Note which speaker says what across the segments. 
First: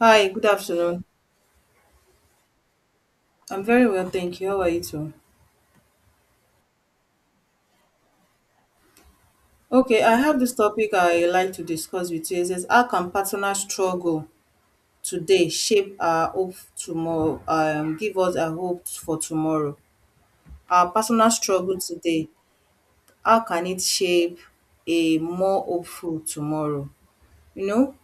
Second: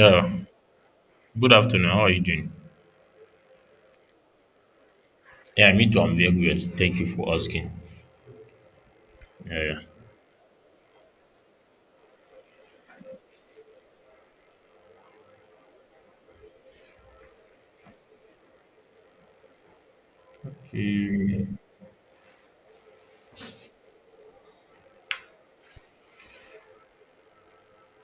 Speaker 1: Hi, good afternoon.
Speaker 2: Good afternoon. How are you doing?
Speaker 1: I'm very well, thank you. How are you too?
Speaker 2: Yeah, me too. I'm very good. Thank you for asking. Yeah, yeah.
Speaker 1: Okay, I have this topic I like to discuss with you. It says, how can partner struggle today shape our hope tomorrow, give us a hope for tomorrow? Our personal
Speaker 2: Okay.
Speaker 1: struggle today, how can it shape a more hopeful tomorrow? You know,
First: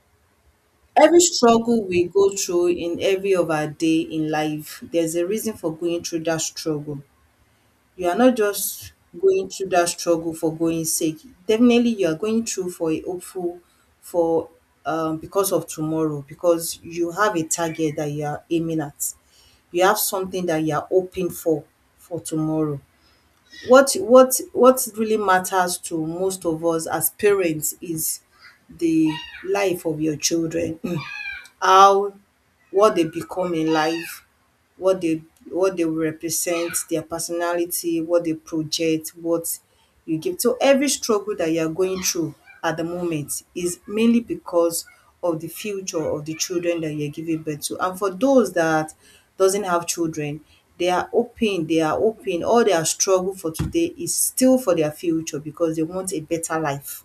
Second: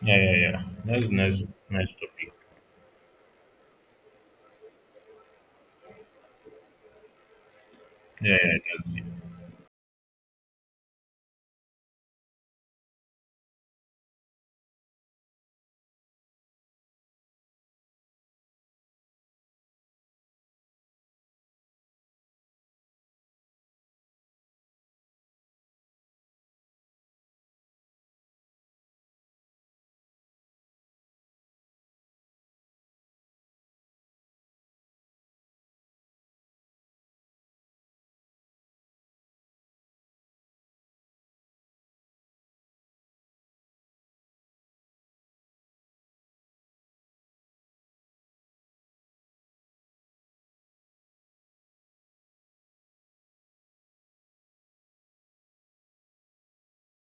Speaker 2: Yeah, yeah, yeah. That's
Speaker 1: every
Speaker 2: nice,
Speaker 1: struggle
Speaker 2: nice
Speaker 1: we go
Speaker 2: topic.
Speaker 1: through in every of our day in life, there's a reason for going through that struggle. You are not
Speaker 2: Yeah,
Speaker 1: just
Speaker 2: yeah,
Speaker 1: going through that struggle for going sake. Definitely you are going through for a hopeful for because of tomorrow, because you have a target that you are aiming at. You have something that you are hoping for tomorrow. What really matters to most of us as parents is the life of your children how what they become in life, what they what they represent, their personality, what they project, what you give. So every struggle that you are going through at the moment is mainly because of the future of the children that you're giving birth to. And for those that doesn't have children, they are open, they are open. All their struggle for today is still for their future because they want a better life,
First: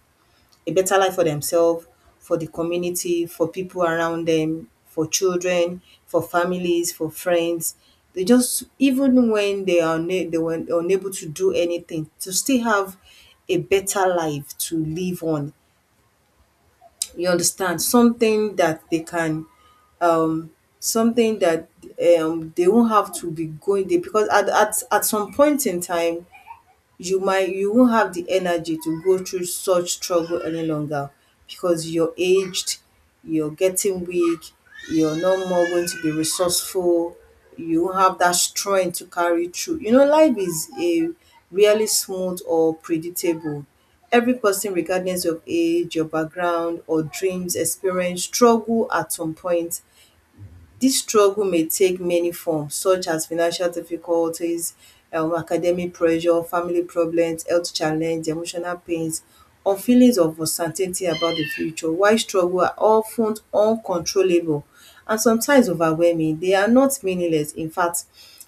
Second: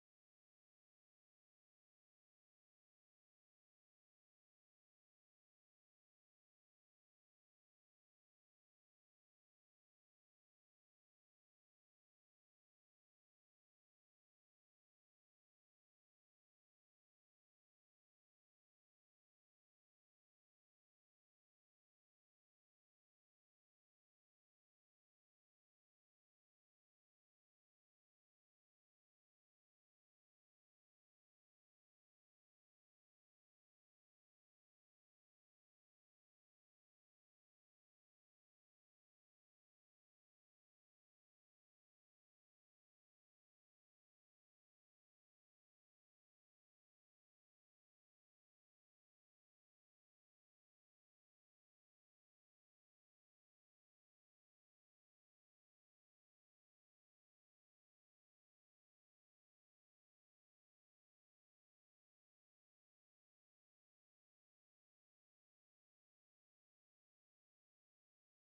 Speaker 1: a better life for themselves, for the community, for people around them, for children, for families, for friends. They just, even when they were unable to do anything, to still have a better life to live on. You understand? Something that they can, um something that they won't have to be going there, because at, at some point in time you won't have the energy to go through such struggle any longer, because you're aged, you're getting weak, you're no more going to be resourceful, you won't have that strength to carry through. Life is a really smooth or predictable. Every person, regardless of age, your background, or dreams, experience struggle at some point. This struggle may take many forms such as financial difficulties, academic pressure, family problems, health challenge, emotional pains or feelings of uncertainty about the future, while struggle are of ten uncontrollable and sometimes overwhelming. They are not meaningless, in fact.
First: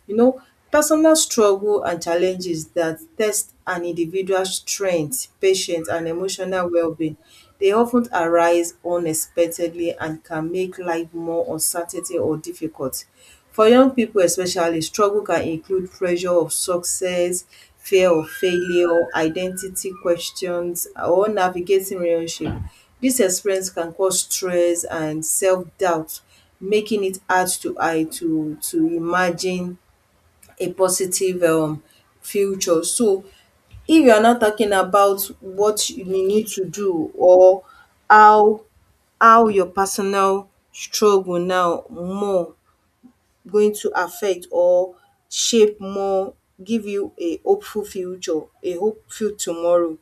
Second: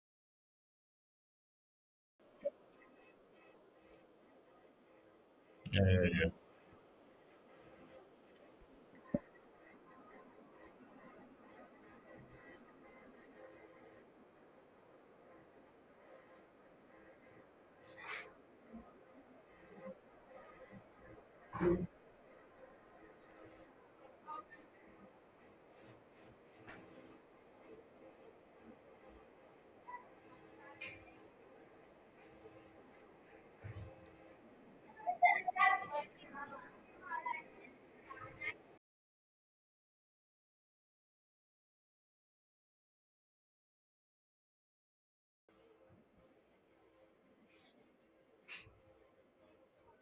Speaker 1: You know, personal struggle and challenges that test an individual's strength,
Speaker 2: yeah,
Speaker 1: patience,
Speaker 2: yeah,
Speaker 1: and
Speaker 2: yeah, yeah,
Speaker 1: emotional well-being. They often arise unexpectedly and can make life more uncertainty or difficult. For young people especially, struggle can include pressure of success, fear of failure, identity questions, or navigating relationship. This experience can cause stress and self-doubt, making it hard to I to imagine a positive, future. So if you are not talking about what you need to do, or how how your personal struggle now more going to affect or shape more give you a hopeful future, a hopeful tomorrow,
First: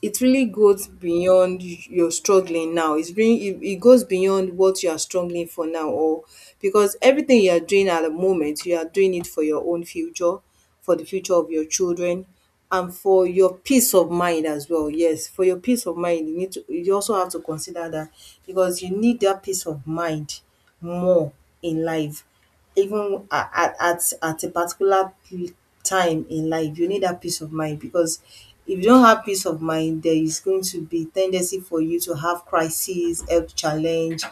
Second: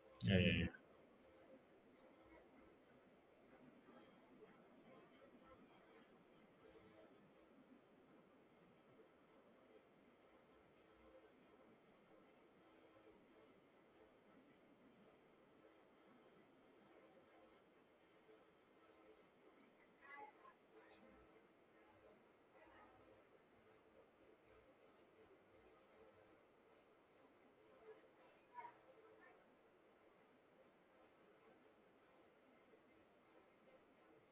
Speaker 1: it
Speaker 2: yeah,
Speaker 1: really
Speaker 2: yeah.
Speaker 1: goes beyond your struggling now. It's really, it goes beyond what you are struggling for now, or because everything you are doing at the moment, you are doing it for your own future, for the future of your children, and for your peace of mind as well. Yes, for your peace of mind, you also have to consider that, because you need that peace of mind more in life, even at at a particular, time in life you need that peace of mind, because if you don't have peace of mind there is going to be tendency for you to have crises, health challenge,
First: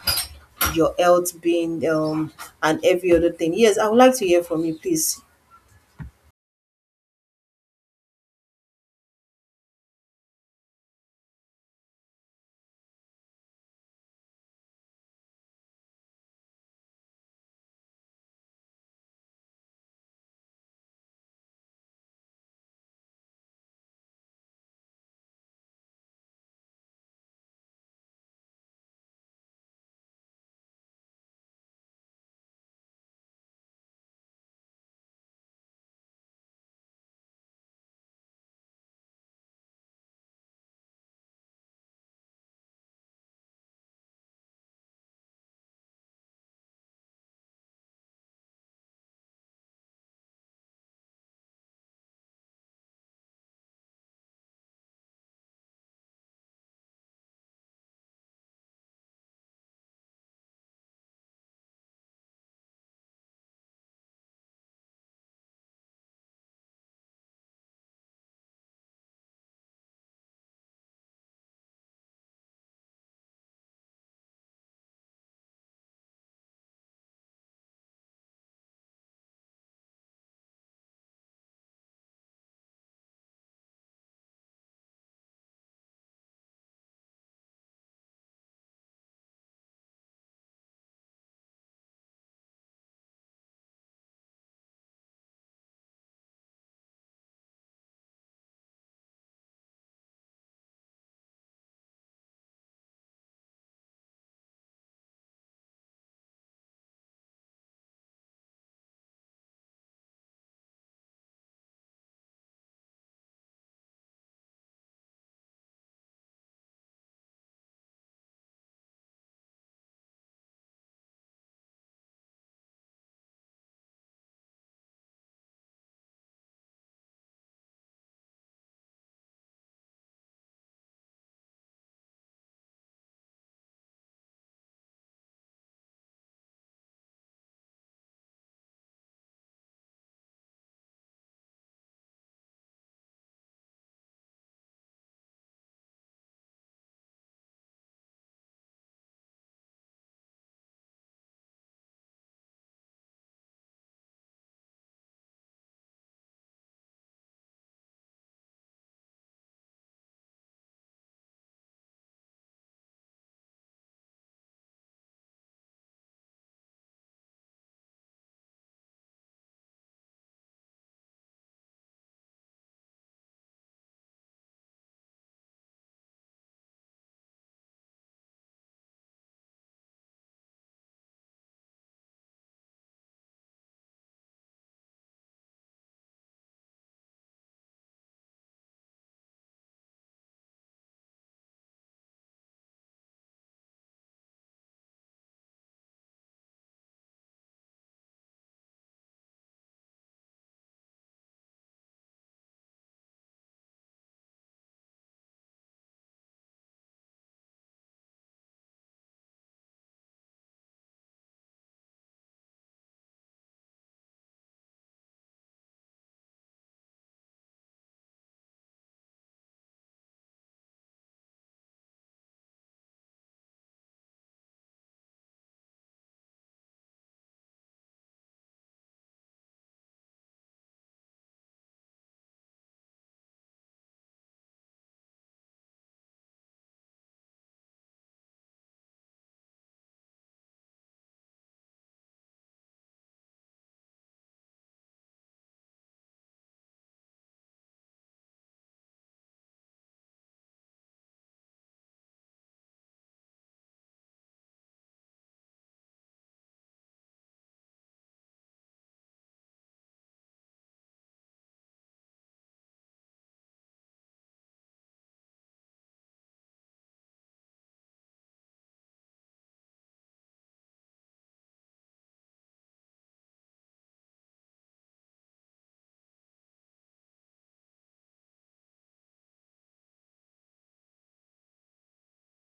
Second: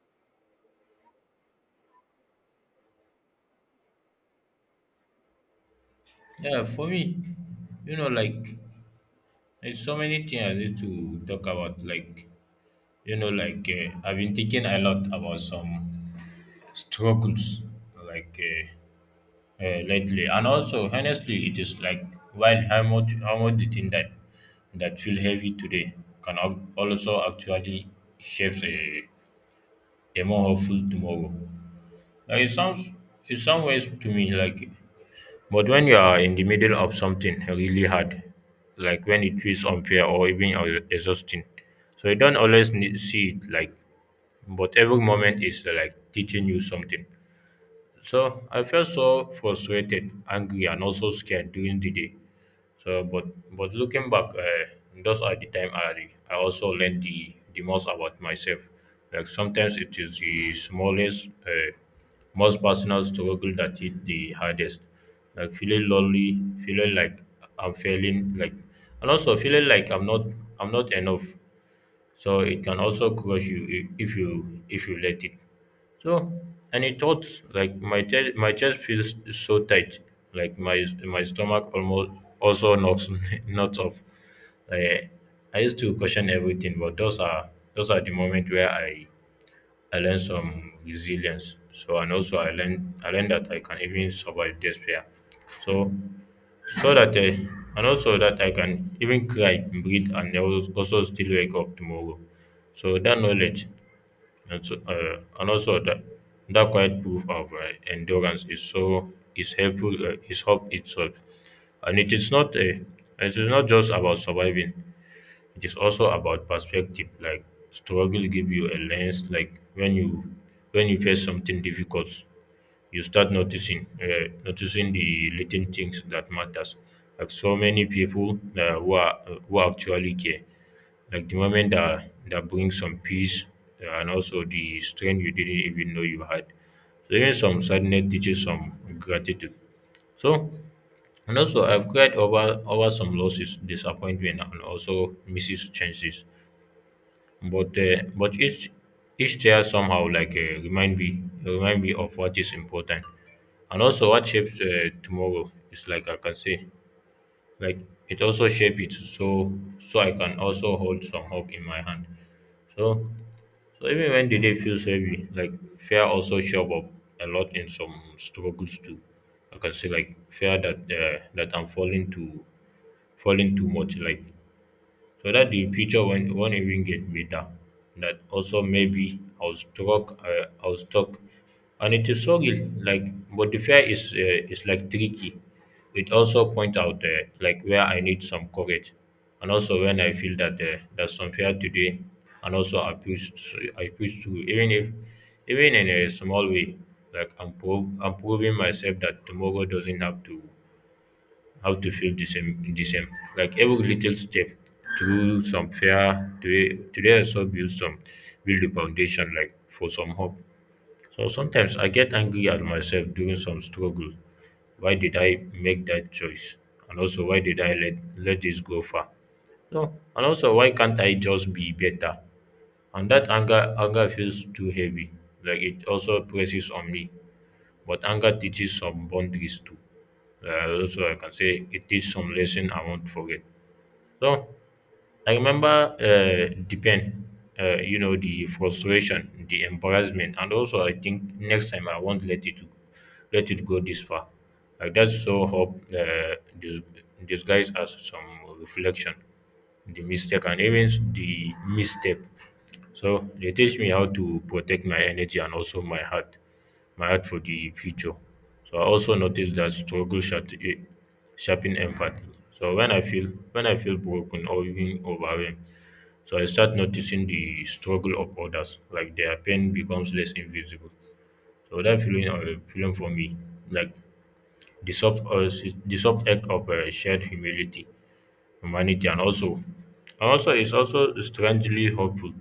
Speaker 1: your health being, and every other thing. Yes, I would like to hear from you please.
Speaker 2: Yeah, for me, you know, like there's so many things I need to talk about. Like, like I've been thinking a lot about some struggles, like. Lately. And also, honestly, it is like wild how much the thing that feel heavy today can also actually shapes a more hopeful tomorrow. Like it sounds in some ways to me, like, but when you are in the middle of something really hard, like when it feels unfair or even exhausting, so you don't always need, see it like, but every moment is like teaching you something. So I felt so frustrated, angry, and also scared during the day. So, but but looking back, those are the time I also learned the most about myself. Like sometimes it is the smallest, most personal struggle that is the hardest. Like feeling lonely, feeling like I'm failing, like and also feeling like I'm not enough. So it can also crush you if you let it. So and it hurts like my my chest feels so tight, like my stomach almost also knocks knots off. Like, I used to question everything, but those are the moment where I learned some resilience. So and also I learned that I can even survive despair. So so that I, and also that I can even cry, breathe, and I will also still wake up tomorrow. So that knowledge, and, so, and also that that quiet proof of endurance is helpful is hope itself, and it is not a it is not just about surviving. It is also about perspective, like struggle give you a lens. Like when you face something difficult, you start noticing the little things that matters. Like so many people who are who actually care like the moment that brings some peace and also the strength you didn't even know you had. So even some sadness teaches some gratitude. So and also, I've cried over some losses, disappointment, and also misses chances. But each tear somehow like remind me of what is important, and also what shapes tomorrow. It's like I can say like it also shape it so so I can also hold some hope in my hand. So so even when the day feels heavy, like fear also show up a lot in some struggles too. I can say like fear that that I'm falling too much, like so that the future won't even get better, that also maybe I was stuck and it is so like but the fear is like tricky, it also point out like where I need some courage, and also when I feel that there's some fear today, and also I push through, even if even in a small way, like I'm, I'm proving myself that tomorrow doesn't have to how to feel the same. Like every little step through some fear today also build some build the foundation like for some hope. So sometimes I get angry at myself during some struggle. Why did I make that choice? And also why did I let this go far? So and also why can't I just be better? And that anger feels too heavy. Like it also presses on me, but anger teaches some boundaries too. So I can say it teaches some lesson I won't forget. So I remember the pain, the frustration, the embarrassment, and also I think next time I won't let it go this far. Like that's so hope disguised as some reflection, the mistake, and even the misstep. So they teach me how to protect my energy and also my heart for the future. So I also noticed that struggle sharpen empathy. So when I feel broken or even overwhelmed, so I start noticing the struggle of others, like their pain becomes less invisible. So that feeling, for me, like the soft, uh, the soft act of shared humility, humanity, and also, it's also strangely hopeful,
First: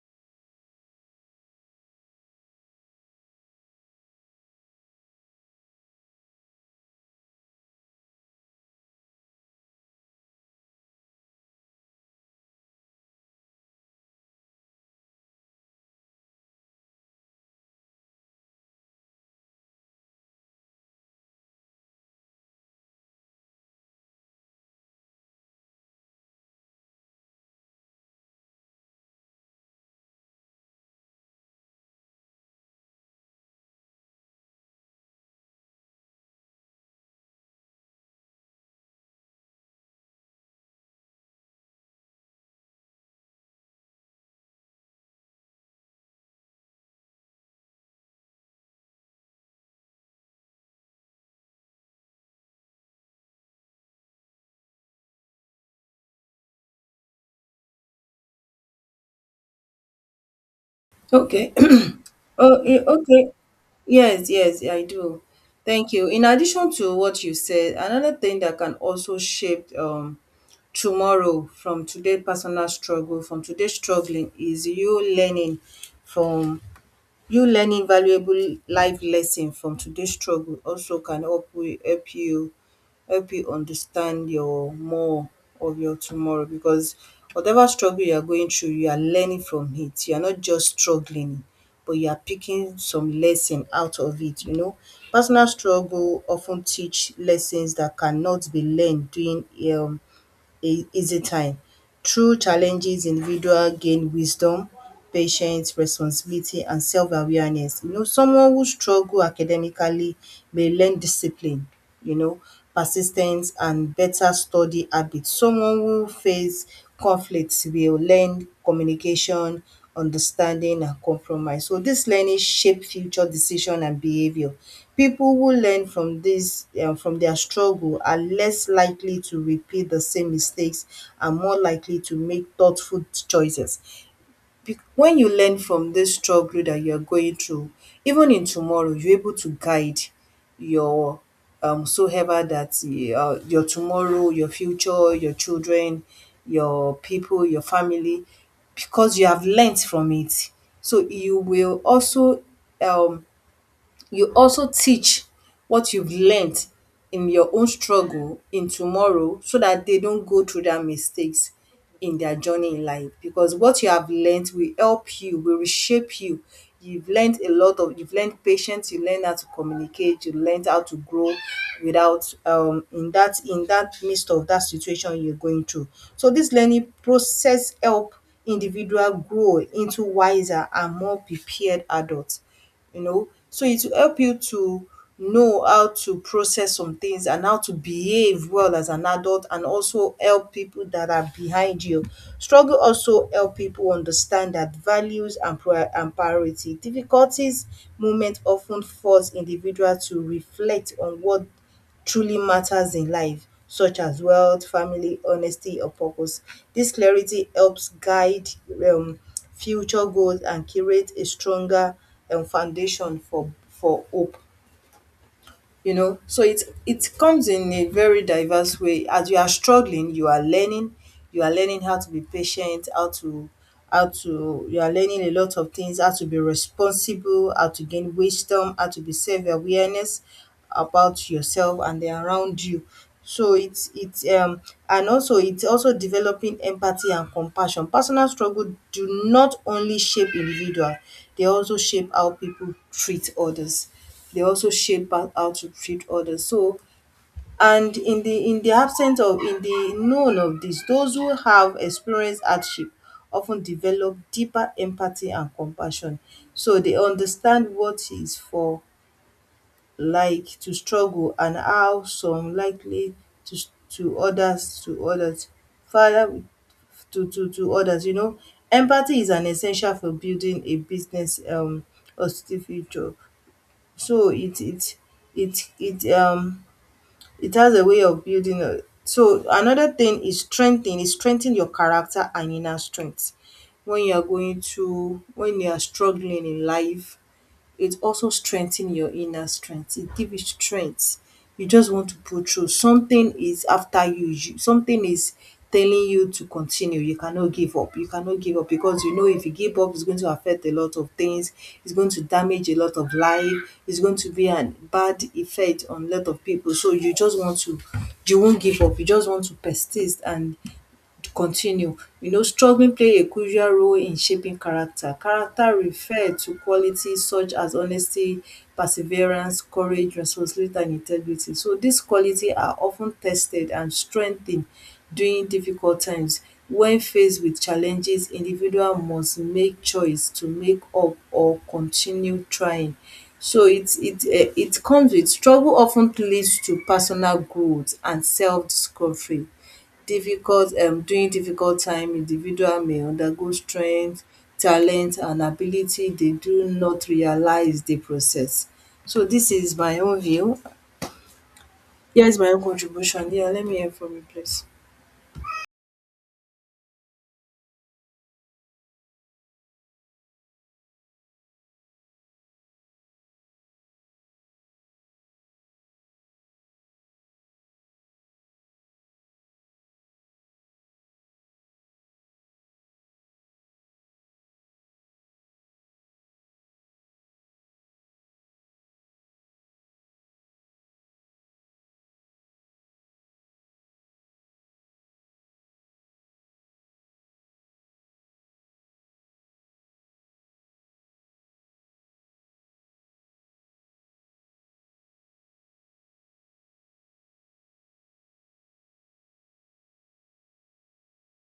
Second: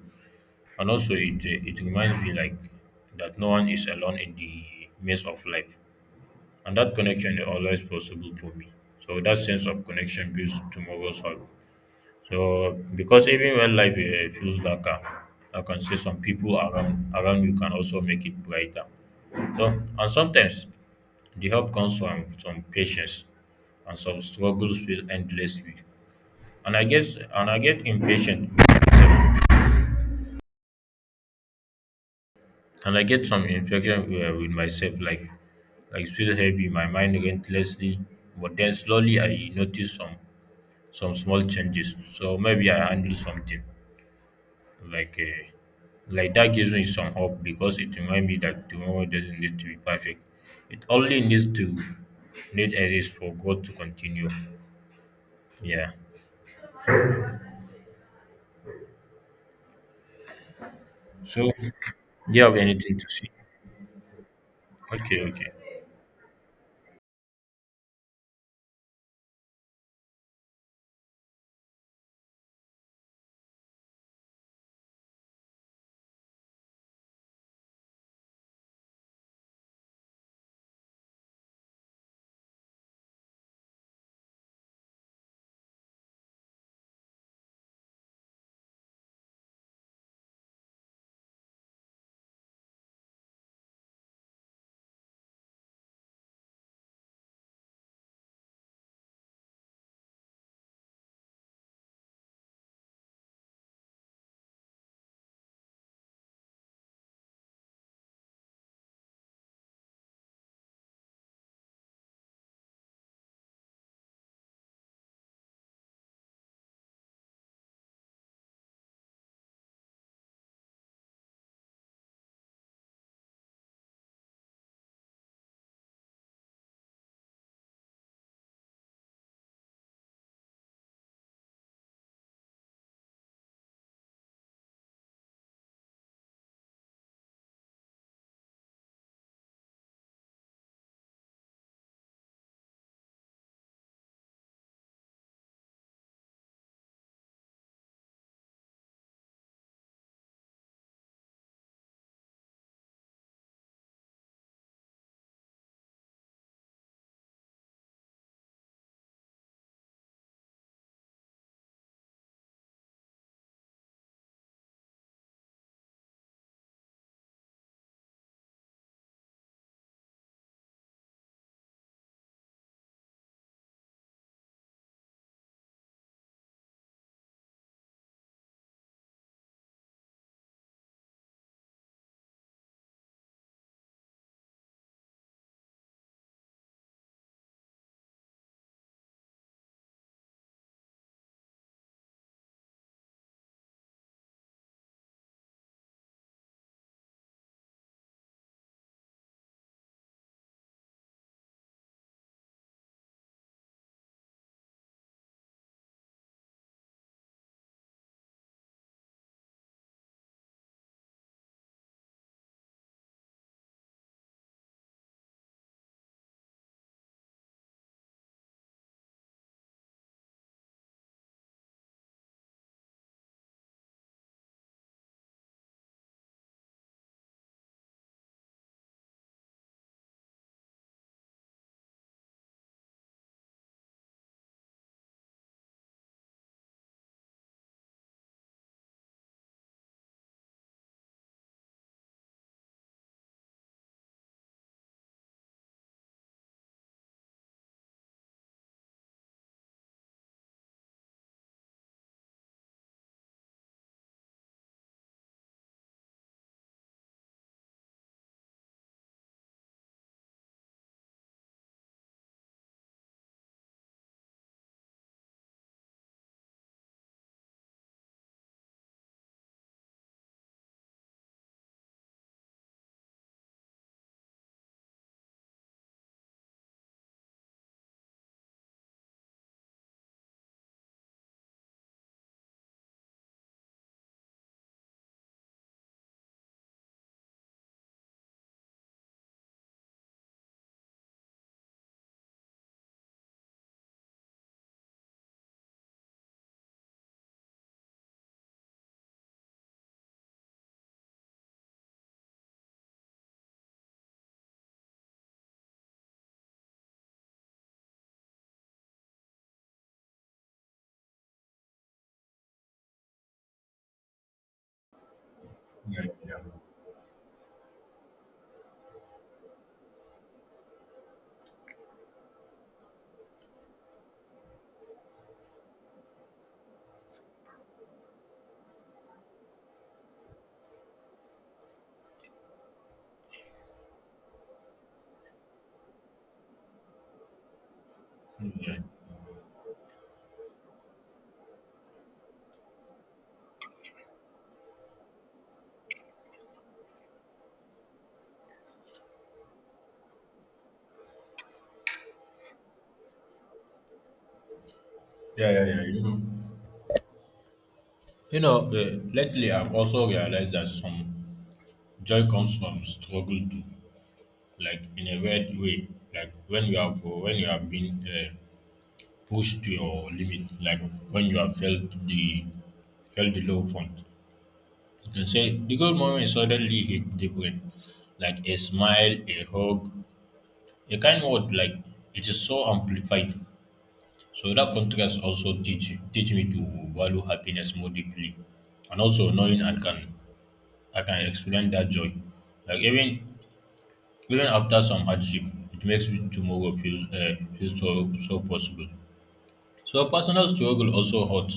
Speaker 2: and also, it, it reminds me like that no one is alone in the maze of life. And that connection is always possible for me. So that sense of connection builds tomorrow's hope. So because even when life feels darker, I can see some people around you can also make it brighter. So and sometimes the help comes from some patience and some struggles feel endlessly. And I get impatient with myself, and I get some infection with myself, like feel heavy, my mind relentlessly. But then slowly I notice some small changes. So maybe I handle something like uh, like that gives me some hope because it reminds me that tomorrow doesn't need to be perfect. It only needs to need exist for God to continue. Yeah.
Speaker 1: Okay.
Speaker 2: So do you have
Speaker 1: Oh,
Speaker 2: anything to say?
Speaker 1: okay. Yes, yes, I
Speaker 2: Okay.
Speaker 1: do.
Speaker 2: Okay.
Speaker 1: Thank you. In addition to what you said, another thing that can also shape, tomorrow, from today personal struggle, from today struggling, is you learning from, you learning valuable life lesson from today struggle, also can help, we help you understand your more of your tomorrow, because whatever struggle you are going through you are learning from it. You are not just struggling, but you are picking some lesson out of it. Personal struggle often teach lessons that cannot be learned during, um a easy time. Through challenges, individual gain wisdom, patience, responsibility and self-awareness. Someone who struggle academically may learn discipline, you know, persistence and better study habits. Someone who face conflicts will learn communication, understanding and compromise. So this learning shape future decision and behaviour. People who learn from this, from their struggle, are less likely to repeat the same mistakes and more likely to make thoughtful choices. Bec when you learn from this struggle that you are going through, even in tomorrow, you're able to guide your, so ever that, your tomorrow, your future, your children, your people, your family, because you have learnt from it. So um you also teach what you've learnt in your own struggle in tomorrow, so that they don't go through dat mistakes in their journey in life, because what you have learnt will help you, will reshape you. You've learnt a lot of you've learnt patience, you learn how to communicate, you learnt how to grow without, in that midst of that situation you're going through. So this learning process help individual grow into wiser and more prepared adults. So it will help you to know how to process some things and how to behave well as an adult, and also help people that are behind you. Struggle also help people understand that values and priority difficulties moment often force individuals to reflect on what truly matters in life, such as wealth, family, honesty, or purpose. This clarity helps guide, um future goals, and create a stronger, foundation for hope. So it comes in a very diverse way. As you are struggling you are learning, how to be patient, how to you are learning a lot of things, how to be responsible, how to gain wisdom, how to be self-awareness about yourself and the around you. So it's and also it's also developing empathy and compassion. Personal struggle do not only shape individual, they also shape how people treat others. They also shape how to treat others. So, and in the absence of, in the known of this, those who have experienced hardship of ten develop deeper empathy and compassion. So they understand what is for like to struggle, and how some likely to others, further to others. Empathy is an essential for building a business, positive future. So it it um it has a way of building a, so another thing is, strengthening is strengthen your character and inner strength. When you are going to when you are struggling in life, it also strengthen your inner strength, it give you strength. You just want to pull through. Something is after you something is telling you to continue, you cannot give up, you cannot give up, because you know if you give up it's going to affect a lot of things, it's going to damage a lot of life, it's going to be an bad effect on a lot of people. So you won't give up, you just want to persist and to continue. Struggling play a crucial role in shaping character. Character refer to qualities such as honesty, perseverance, courage, responsibility and integrity. So these qualities are often tested and strengthened during difficult times. When faced with challenges, individual must make choice to make up or continue trying. So it comes with struggle. Often leads to personal growth and self discovery. Difficult um during difficult time, individual may undergo strength, talent and ability they do not realise di process. So this is my own view, here is my own contribution. Yeah, let me hear from you please.
Speaker 2: Yeah. Yeah. Yeah. You know. You know. Lately, I've also realized that some joy comes from struggle too, like in a weird way, like when you have been pushed to your limit, like when you have the felt the low point. You can say the good moment suddenly hit different, like a smile, a hug, a kind word. Like it is so amplified. So that contrast also teach me to value happiness more deeply, and also knowing I can explain that joy, like even even after some hardship, it makes tomorrow feel, feel so, so possible. So personal struggle also hurt.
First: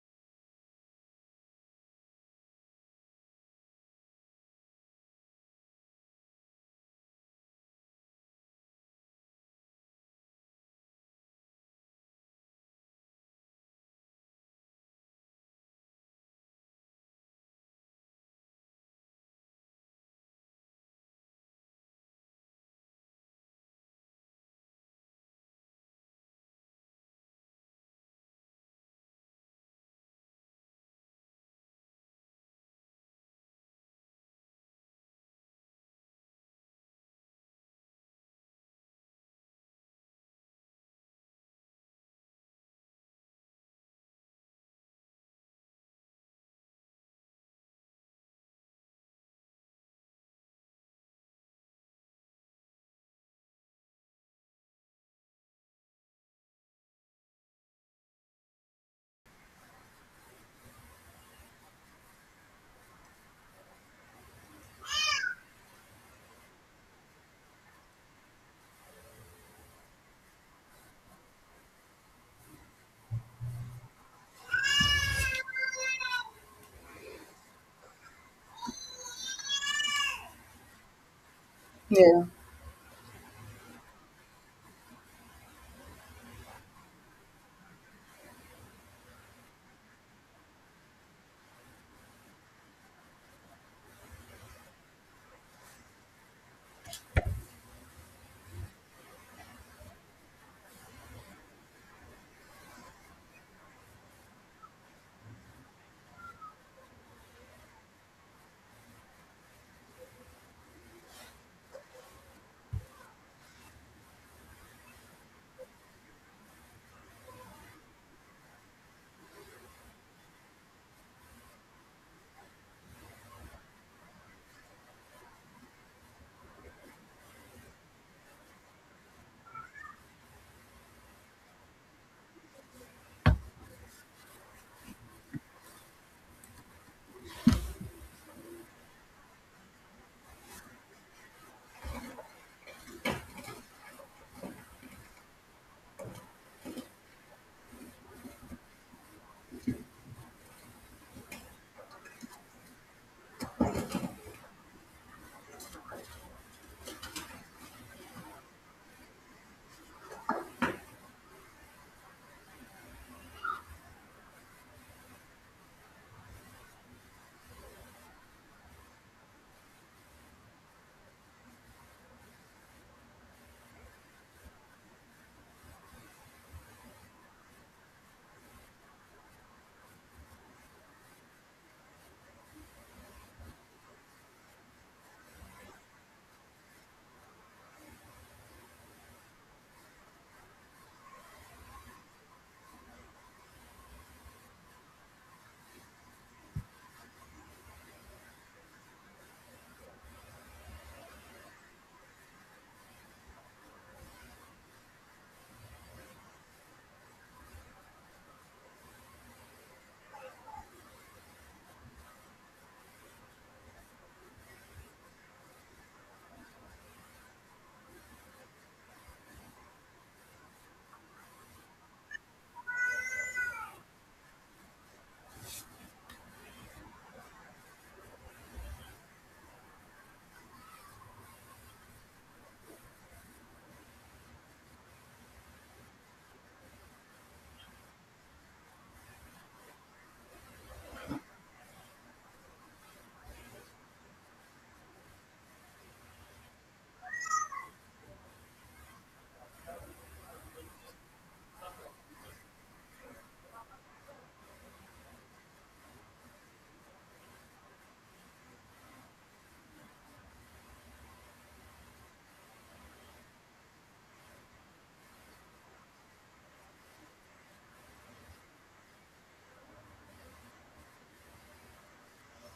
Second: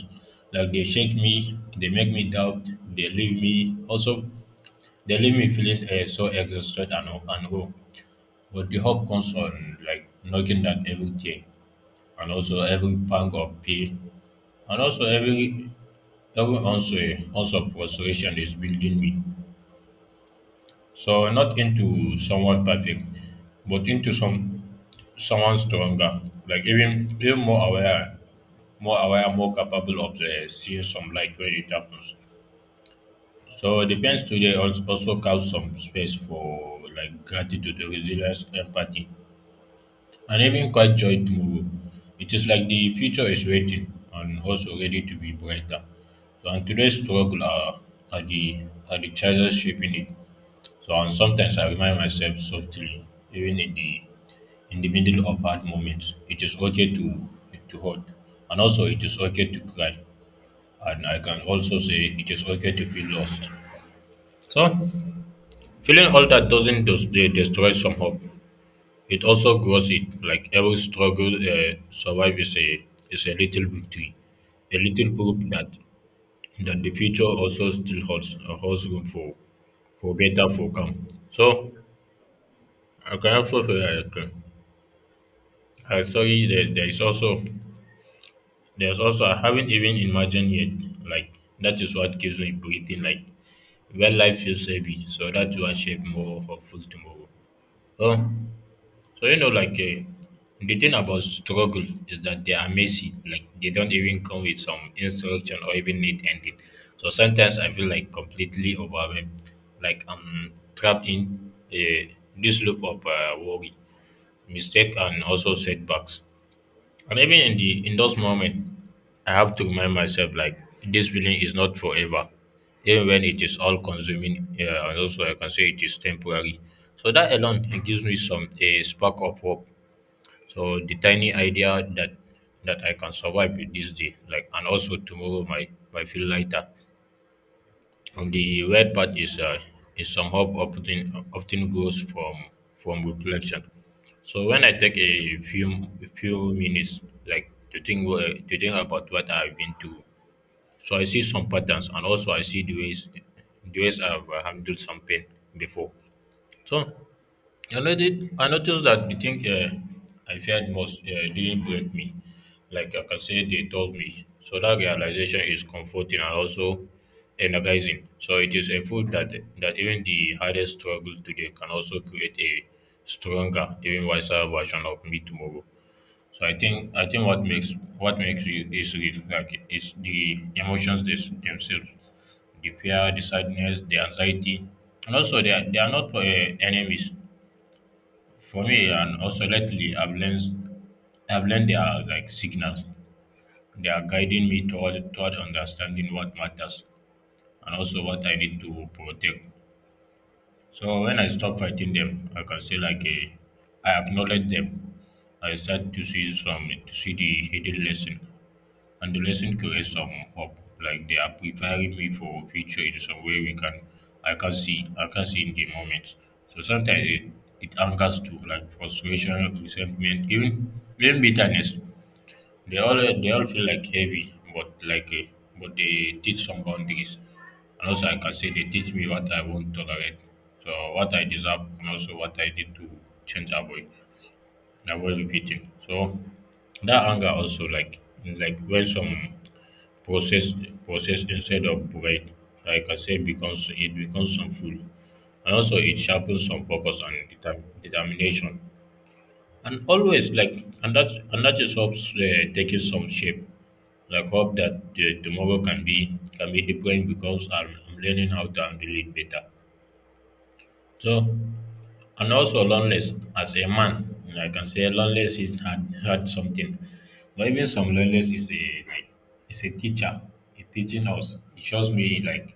Speaker 2: Like they shake me, they make me doubt, they leave me also they leave me feeling so exhausted and hope. But the hope comes on like knocking at every day, and also every pang of pain, and also every every also also frustration is building me. So not into someone perfect, but into some someone's stronger, like even more aware, more capable of seeing some light when it happens. So the defense today also carves some space for like gratitude, resilience, empathy, and even quite joy tomorrow. It is like the future is waiting and also ready to be brighter. So and today's struggle are the choices shaping it. So and sometimes I remind myself softly, even in the middle of hard moments. It is okay to hurt, and also it is okay to cry. And I can also say it is okay to feel lost. So feeling all that doesn't destroy some hope. It also grows it. Like every struggle, survive is a little victory, a little proof that the future also still holds holds room for better for come. So
Speaker 1: Yeah,
Speaker 2: I can also say I can. I saw that there is also there's also I haven't even imagined yet. Like that is what keeps me breathing. Like where life feels heavy, so that's what shape more hopeful tomorrow. Oh, so you know, like the thing about struggle is that they are messy. Like they don't even come with some instruction or even neat ending. So sometimes I feel like completely overwhelmed, like I'm trapped in this loop of worry, mistake, and also setbacks. And even in the in those moments, I have to remind myself like this feeling is not forever, even when it is all consuming. Yeah, and also I can say it is temporary. So that alone it gives me some a spark of hope. So the tiny idea that I can survive with this day, like, and also tomorrow might feel lighter. And the weird part is some hope often goes from reflection. So when I take a few minutes, like to think to think about what I've been through, so I see some patterns, and also I see the ways I've handled some pain before. So I noticed that the thing I feared most didn't break me. Like I can say, they told me. So that realization is comforting and also energizing. So it is a food that that even the hardest struggle today can also create a stronger, even wiser version of me tomorrow. So I think what makes you is real, like is the emotions this, themselves, the fear, the sadness, the anxiety, and also they are not enemies for me, and also lately, I've learned there are like signals. They are guiding me toward understanding what matters and also what I need to protect. So when I stop fighting them, I can say I acknowledge them. I start to see the hidden lesson and the lesson creates some hope. Like they are preparing me for a future in some way we can I can see in the moment. So it angers too, like frustration, resentment, even bitterness. They all feel like heavy, but they teach some boundaries. And also I can say they teach me what I won't tolerate. So what I deserve and also what I need to change avoid repeating. So that anger also like when some process process instead of break like I say becomes some food and also it sharpens some focus and determination and always and that is hopes taking some shape like hope that the tomorrow can be different because I'm learning how to handle it better so, and also loneliness. As a man, you know, I can say loneliness is had something. But even some loneliness is a, is a teacher. It teaching us. It shows me like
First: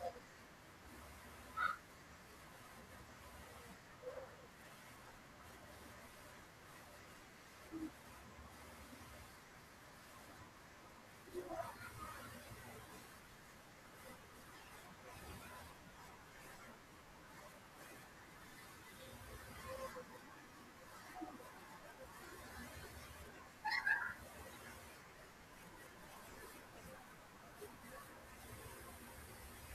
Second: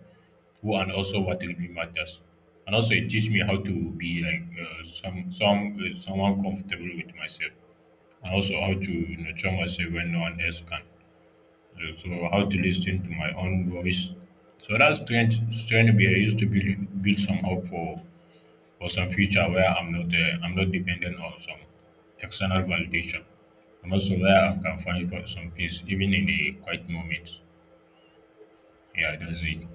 Speaker 2: who and also what really matters. And also it teaches me how to be like someone comfortable with myself. And also how to nurture myself when no one else can. So how to listen to my own voice. So that strength strength be I used to build some hope for some future where I'm not dependent on some external validation, and also where I can find for some peace even in a quiet moment. Yeah, that's it.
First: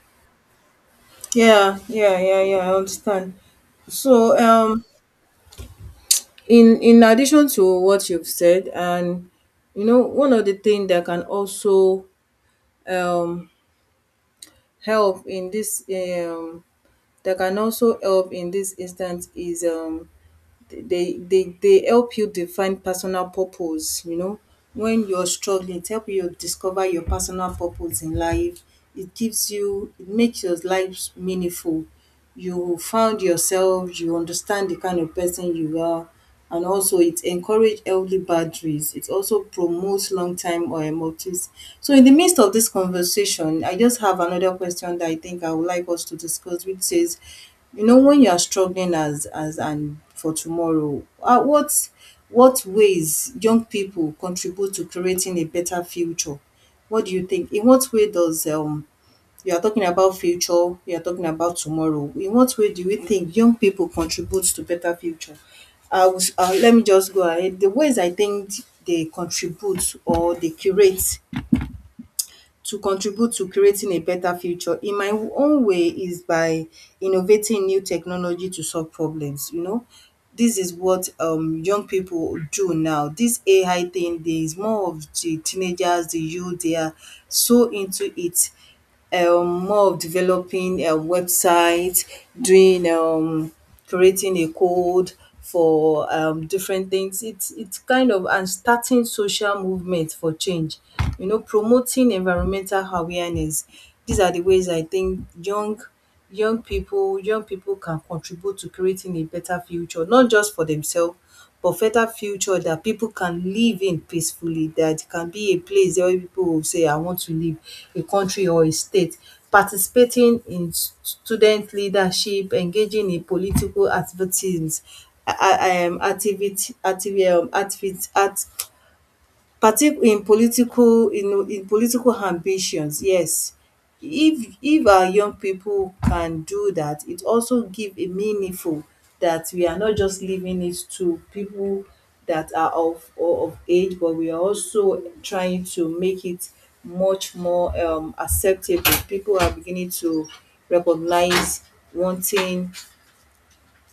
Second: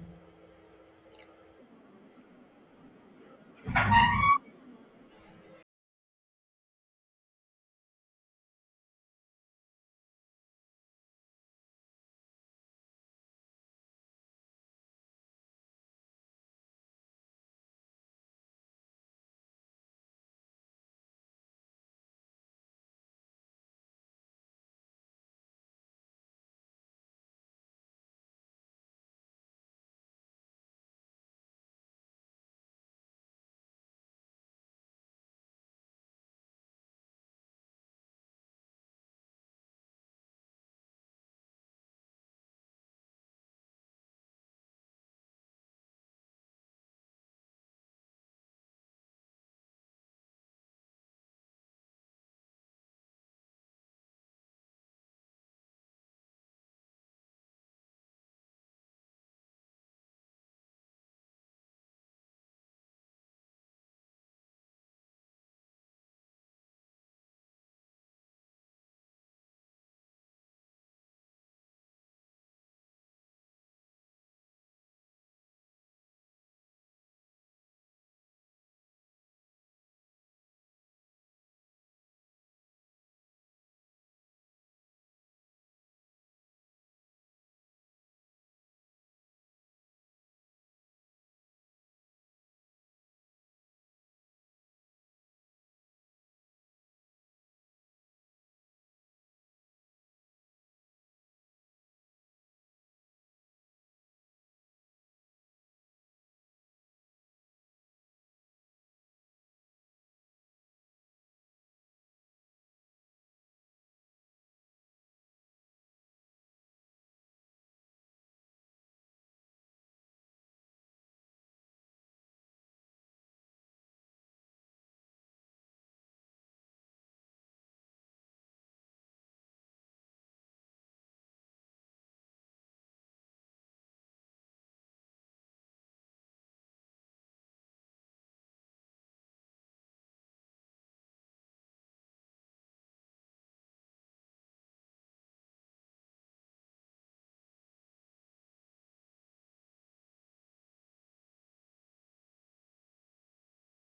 Speaker 1: yeah, yeah, yeah, yeah, I understand. So, in addition to what you've said, and one of the things that can also, um help in this, that can also help in this instance is, they help you define personal purpose. When you're struggling it help you discover your personal purpose in life. It gives you, it makes your life meaningful. You found yourself, you understand the kind of person you are, and also it encourage healthy boundaries, it also promotes long time or motives. So in the midst of this conversation I just have another question that I think I would like us to discuss, which says, when you are struggling as and for tomorrow, what ways young people contribute to creating a better future? What do you think? In what way does you are talking about future, you are talking about tomorrow. In what way do you think young people contribute to better future? I will let me just go ahead. The ways I think they contribute or they curate to contribute to creating a better future in my own way is by innovating new technology to solve problems, you know. This is what young people do now. This AI thing, there is more of the teenagers, the youth, they are so into it. More of developing a website, doing creating a code for different things. It's kind of and starting social movement for change, you know, promoting environmental awareness. These are the ways I think young people can contribute to creating a better future, not just for themselves, but better future that people can live in peacefully, that it can be a place there where people will say, I want to live, a country or a state. Participating in student leadership, engaging in political activities, activity, activity, activi- partic in political ambitions, yes. If our young people can do that, it also give a meaningful that we are not just leaving it to people that are of age, but we are also trying to make it much more acceptable. People are beginning to recognise, wanting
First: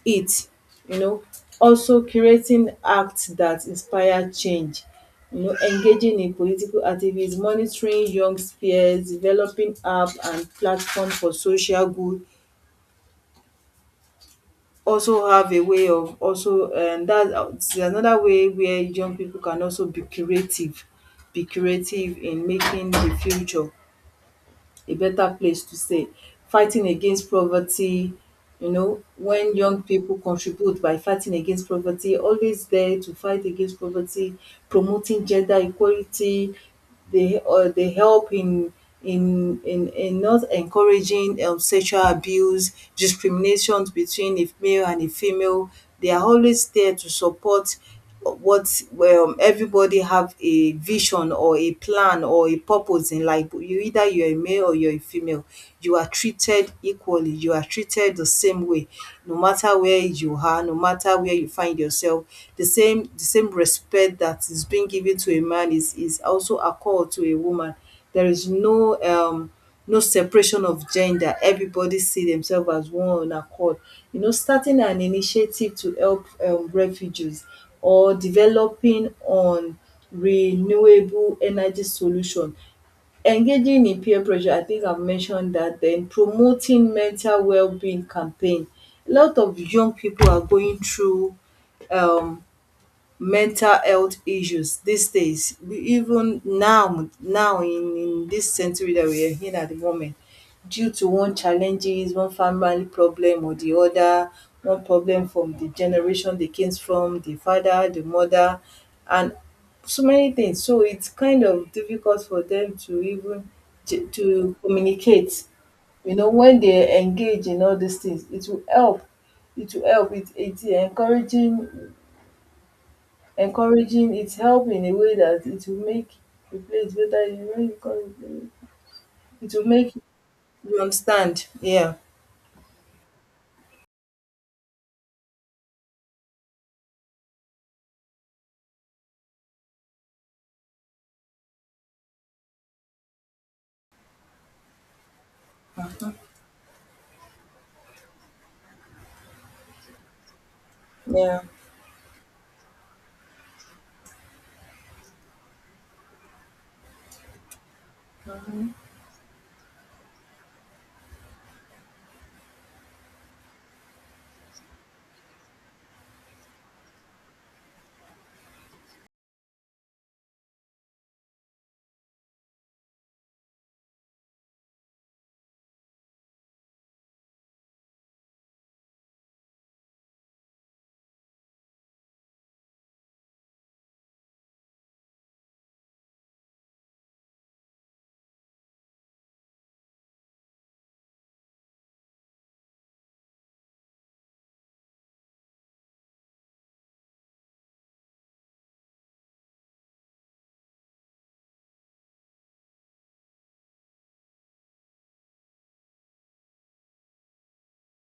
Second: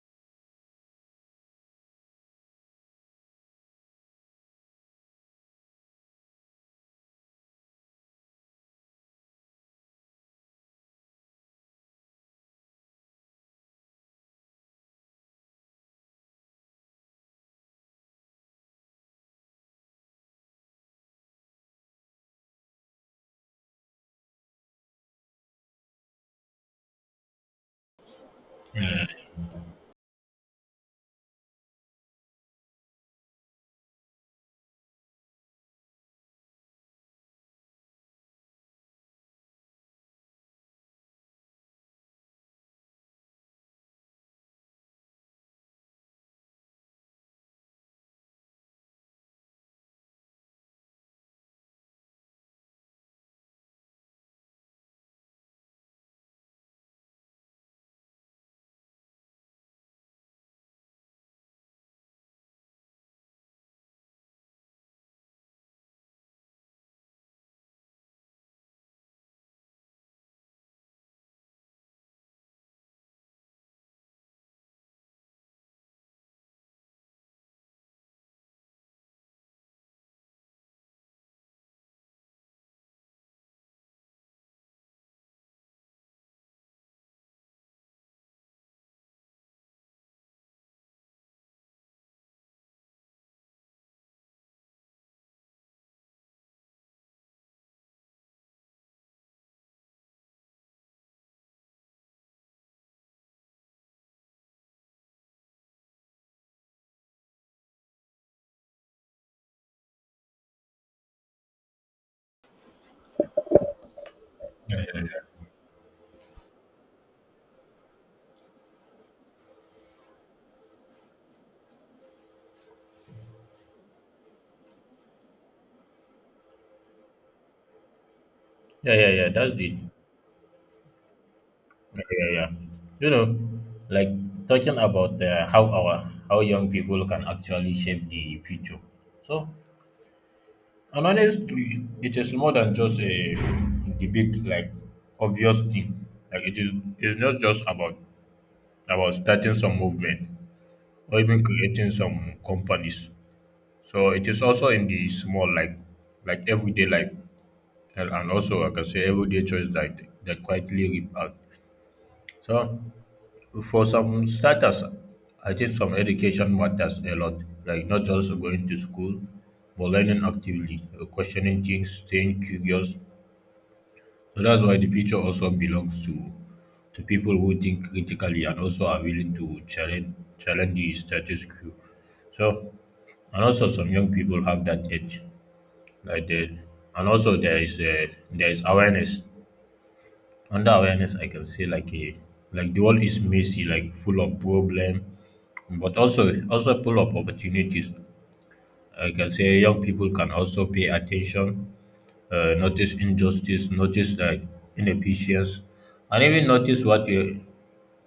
Speaker 1: it, you know, also curating acts that inspire change, you know, engaging in political activism, monitoring young peers, developing app and platform for social good, also have a way of also that's another way where young people can also be creative, be creative in making the future a better place to stay. Fighting against poverty, you know,
Speaker 2: Yeah,
Speaker 1: when young people contribute by fighting against poverty, always there to fight against poverty, promoting gender equality, they or they help in in not encouraging sexual abuse, discriminations between a male and a female. They are always there to support what everybody have a vision or a plan or a purpose in life. You either you're a male or you're a female, you are treated equally, you are treated the same way, no matter where you are, no matter where you find yourself. The same respect that is being given to a man is also accord to a woman. There is no separation of gender. Everybody see themselves as one on accord, you know, starting an initiative to help refugees or developing on renewable energy solution, engaging in peer pressure, I think I've mentioned that. Then promoting mental well-being campaign. A lot of young people are going through um mental health issues these days. We even now in this century that we are in at the moment, due to one challenges, one family problem or the other, one problem from the generation dey came from, the father, the mother, and so many things. So its kind of difficult for them to even to
Speaker 2: yeah, yeah.
Speaker 1: communicate, you know. When they engage in all these things, it will help, it will help, it encouraging it help in a way that it will make the place better, you know, you come
Speaker 2: Yeah, yeah, yeah. That's
Speaker 1: it will
Speaker 2: it.
Speaker 1: make you understand. Yeah.
Speaker 2: Yeah, yeah, yeah. You know, like talking about how young people can actually shape the future. So, and honestly, it is more than just a the big obvious thing.
Speaker 1: Mhm.
Speaker 2: Like it's not just about starting some movement, or
Speaker 1: Yeah.
Speaker 2: even creating some companies. So it is also in the small, like everyday life, and also I
Speaker 1: Mhm.
Speaker 2: can say everyday choice that quietly rip out. So for some starters, I think some education matters a lot, like not just going to school, but learning actively, questioning things, staying curious. So that's why the future also belongs to people who think critically and also are willing to challenge the status quo. So and also some young people have that edge like they, and also there is awareness under awareness I can say like the world is messy like full of problem but also full of opportunities. I can say young people can also pay attention, notice injustice, notice like inefficiency and even notice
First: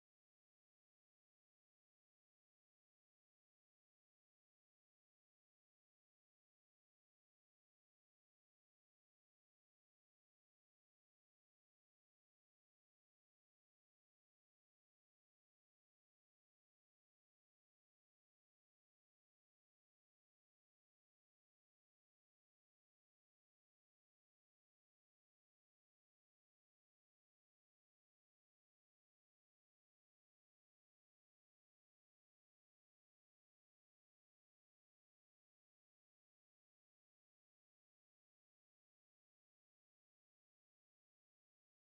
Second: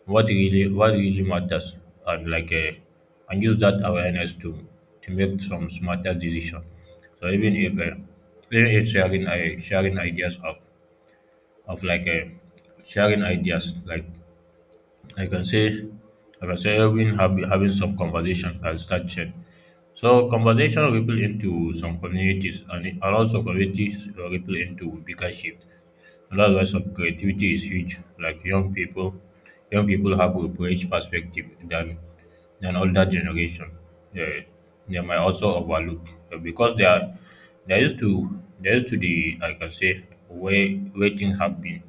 Speaker 2: what really matters and and use that awareness to make some smarter decision. So even if sharing ideas of like sharing ideas like I can say I can say even having some conversation and start change. So conversation ripple into some communities and also communities ripple into bigger shift. Another lesson, creativity is huge. Young people have a fresh perspective than older generation. They, they might also overlook because they are they used to the, like I can say way things have been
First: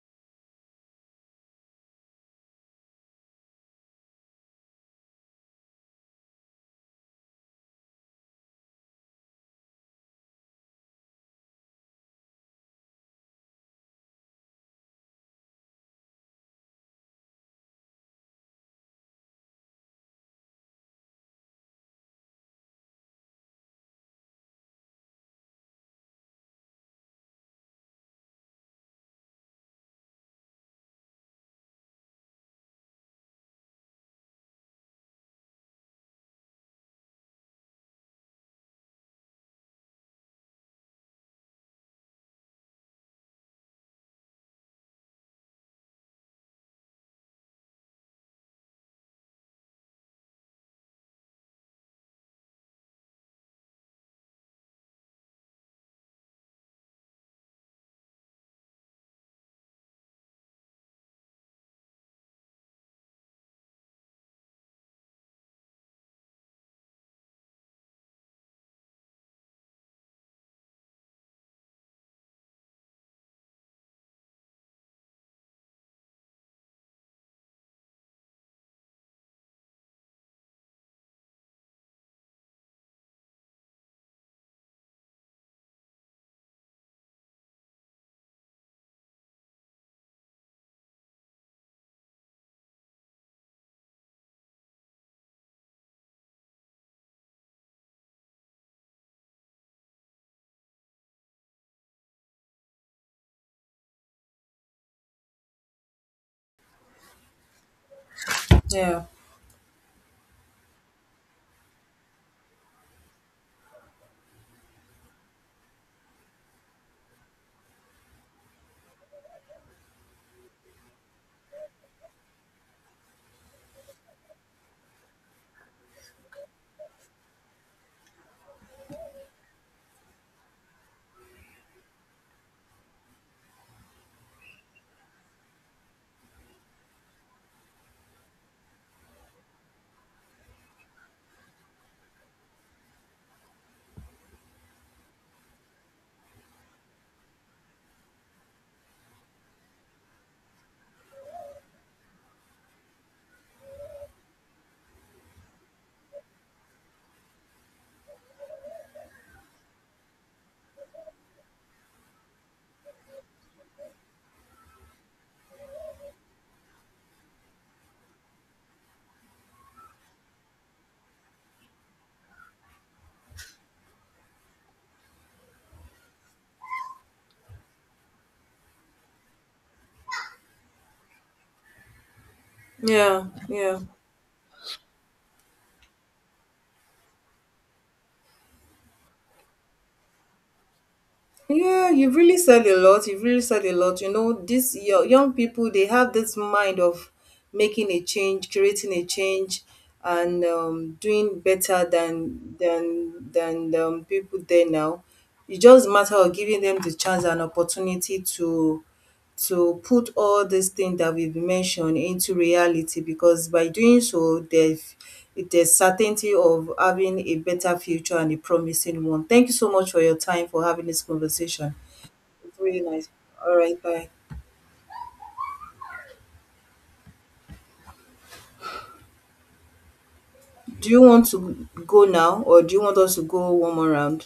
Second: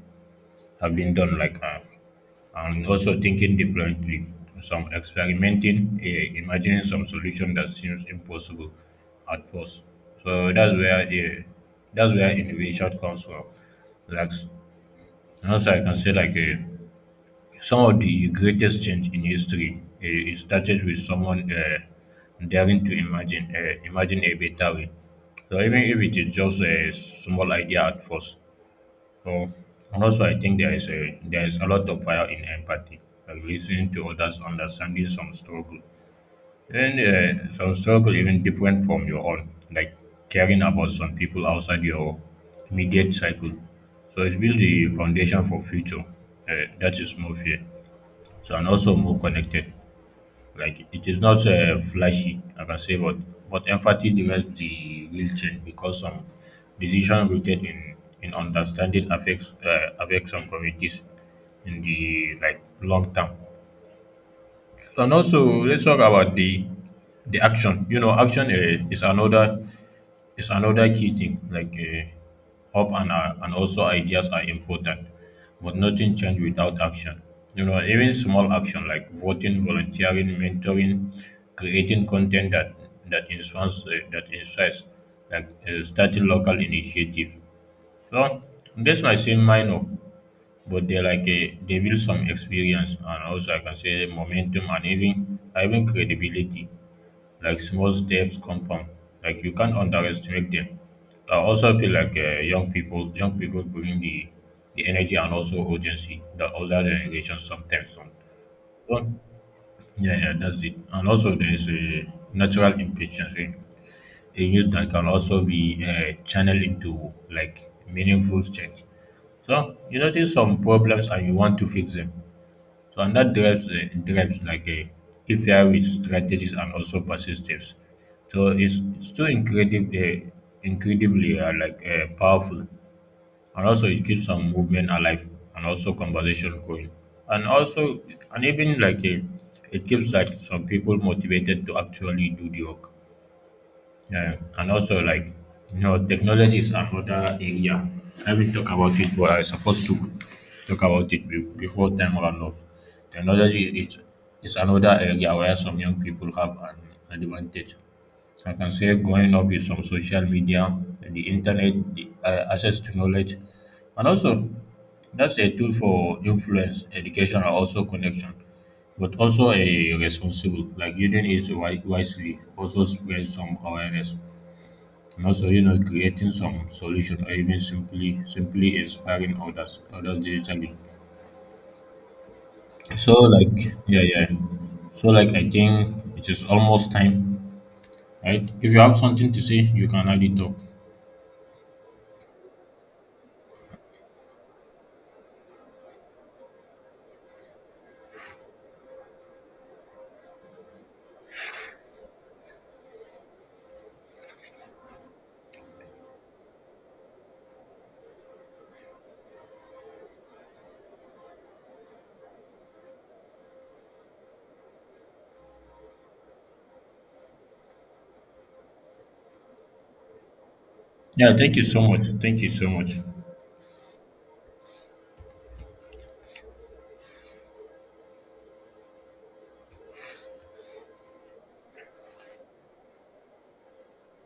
Speaker 2: done and also thinking differently. Some experimenting, imagining some solution that seems impossible at first. So that's where innovation comes from. Like and also, I can say some of the greatest change in history, it started with someone daring to imagine a better way. So even if it is just a small idea at first. So and also, I think there is a lot of power in empathy, like listening to others, understanding some struggle, and some struggle even different from your own, like caring about some people outside your immediate cycle. So it builds the foundation for future Uh, that is more fair. So and also more connected. Like it is not flashy, like I can say, but empathy drives the real change because some decision rooted in understanding affects affects some communities in the like long term. And also, let's talk about the action. You know, action is another key thing. Like hope and also ideas are important, but nothing change without action. You know, even small action like voting, volunteering, mentoring, creating content that that inspires, starting local initiative. So this might seem minor, but they are they build some experience and also I can say momentum and even credibility. Like small steps compound. Like you can't underestimate them. I also feel like young people bring the energy and also urgency that older generations sometimes don't.
Speaker 1: Yeah,
Speaker 2: But yeah, yeah, that's it. And also there is a natural impatience in youth that can also be channeled into like meaningful change. So you notice some problems and you want to fix them, so and that drives drives like a KPI with strategies and also persistence. So it's too incredibly powerful, and also it keeps some movement alive and also conversation going, and also and even like it keeps like some people motivated to actually do the work. Yeah, and also like you know, technology is another area. I will talk about it, but I supposed to talk about it before time run up. Technology is another area where some young people have an advantage. So I can say growing up with some social media, the internet, the access to knowledge, and also that's a tool for influence, education, and also connection. But also a responsible, like using it wisely, also spread some awareness and also you know creating some solution or even simply inspiring others digitally. So
Speaker 1: yeah,
Speaker 2: like
Speaker 1: yeah,
Speaker 2: yeah, yeah. So like I think it is almost time, right? If you have something to say, you can add it up.
Speaker 1: yeah, you've really said a lot, you've really said a lot, you know. These young people, they have this mind of making a change, creating a change, and doing better than people there now. It's just a matter of giving them the chance and opportunity to put all these things that we've mentioned into reality, because by doing so, there's certainty of having a better future and a promising one. Thank you so much for your time for having this
Speaker 2: Yeah, thank you
Speaker 1: conversation.
Speaker 2: so much, thank you
Speaker 1: It's
Speaker 2: so
Speaker 1: really
Speaker 2: much
Speaker 1: nice. All right, bye. Do you want to go now or do you want us to go one more round?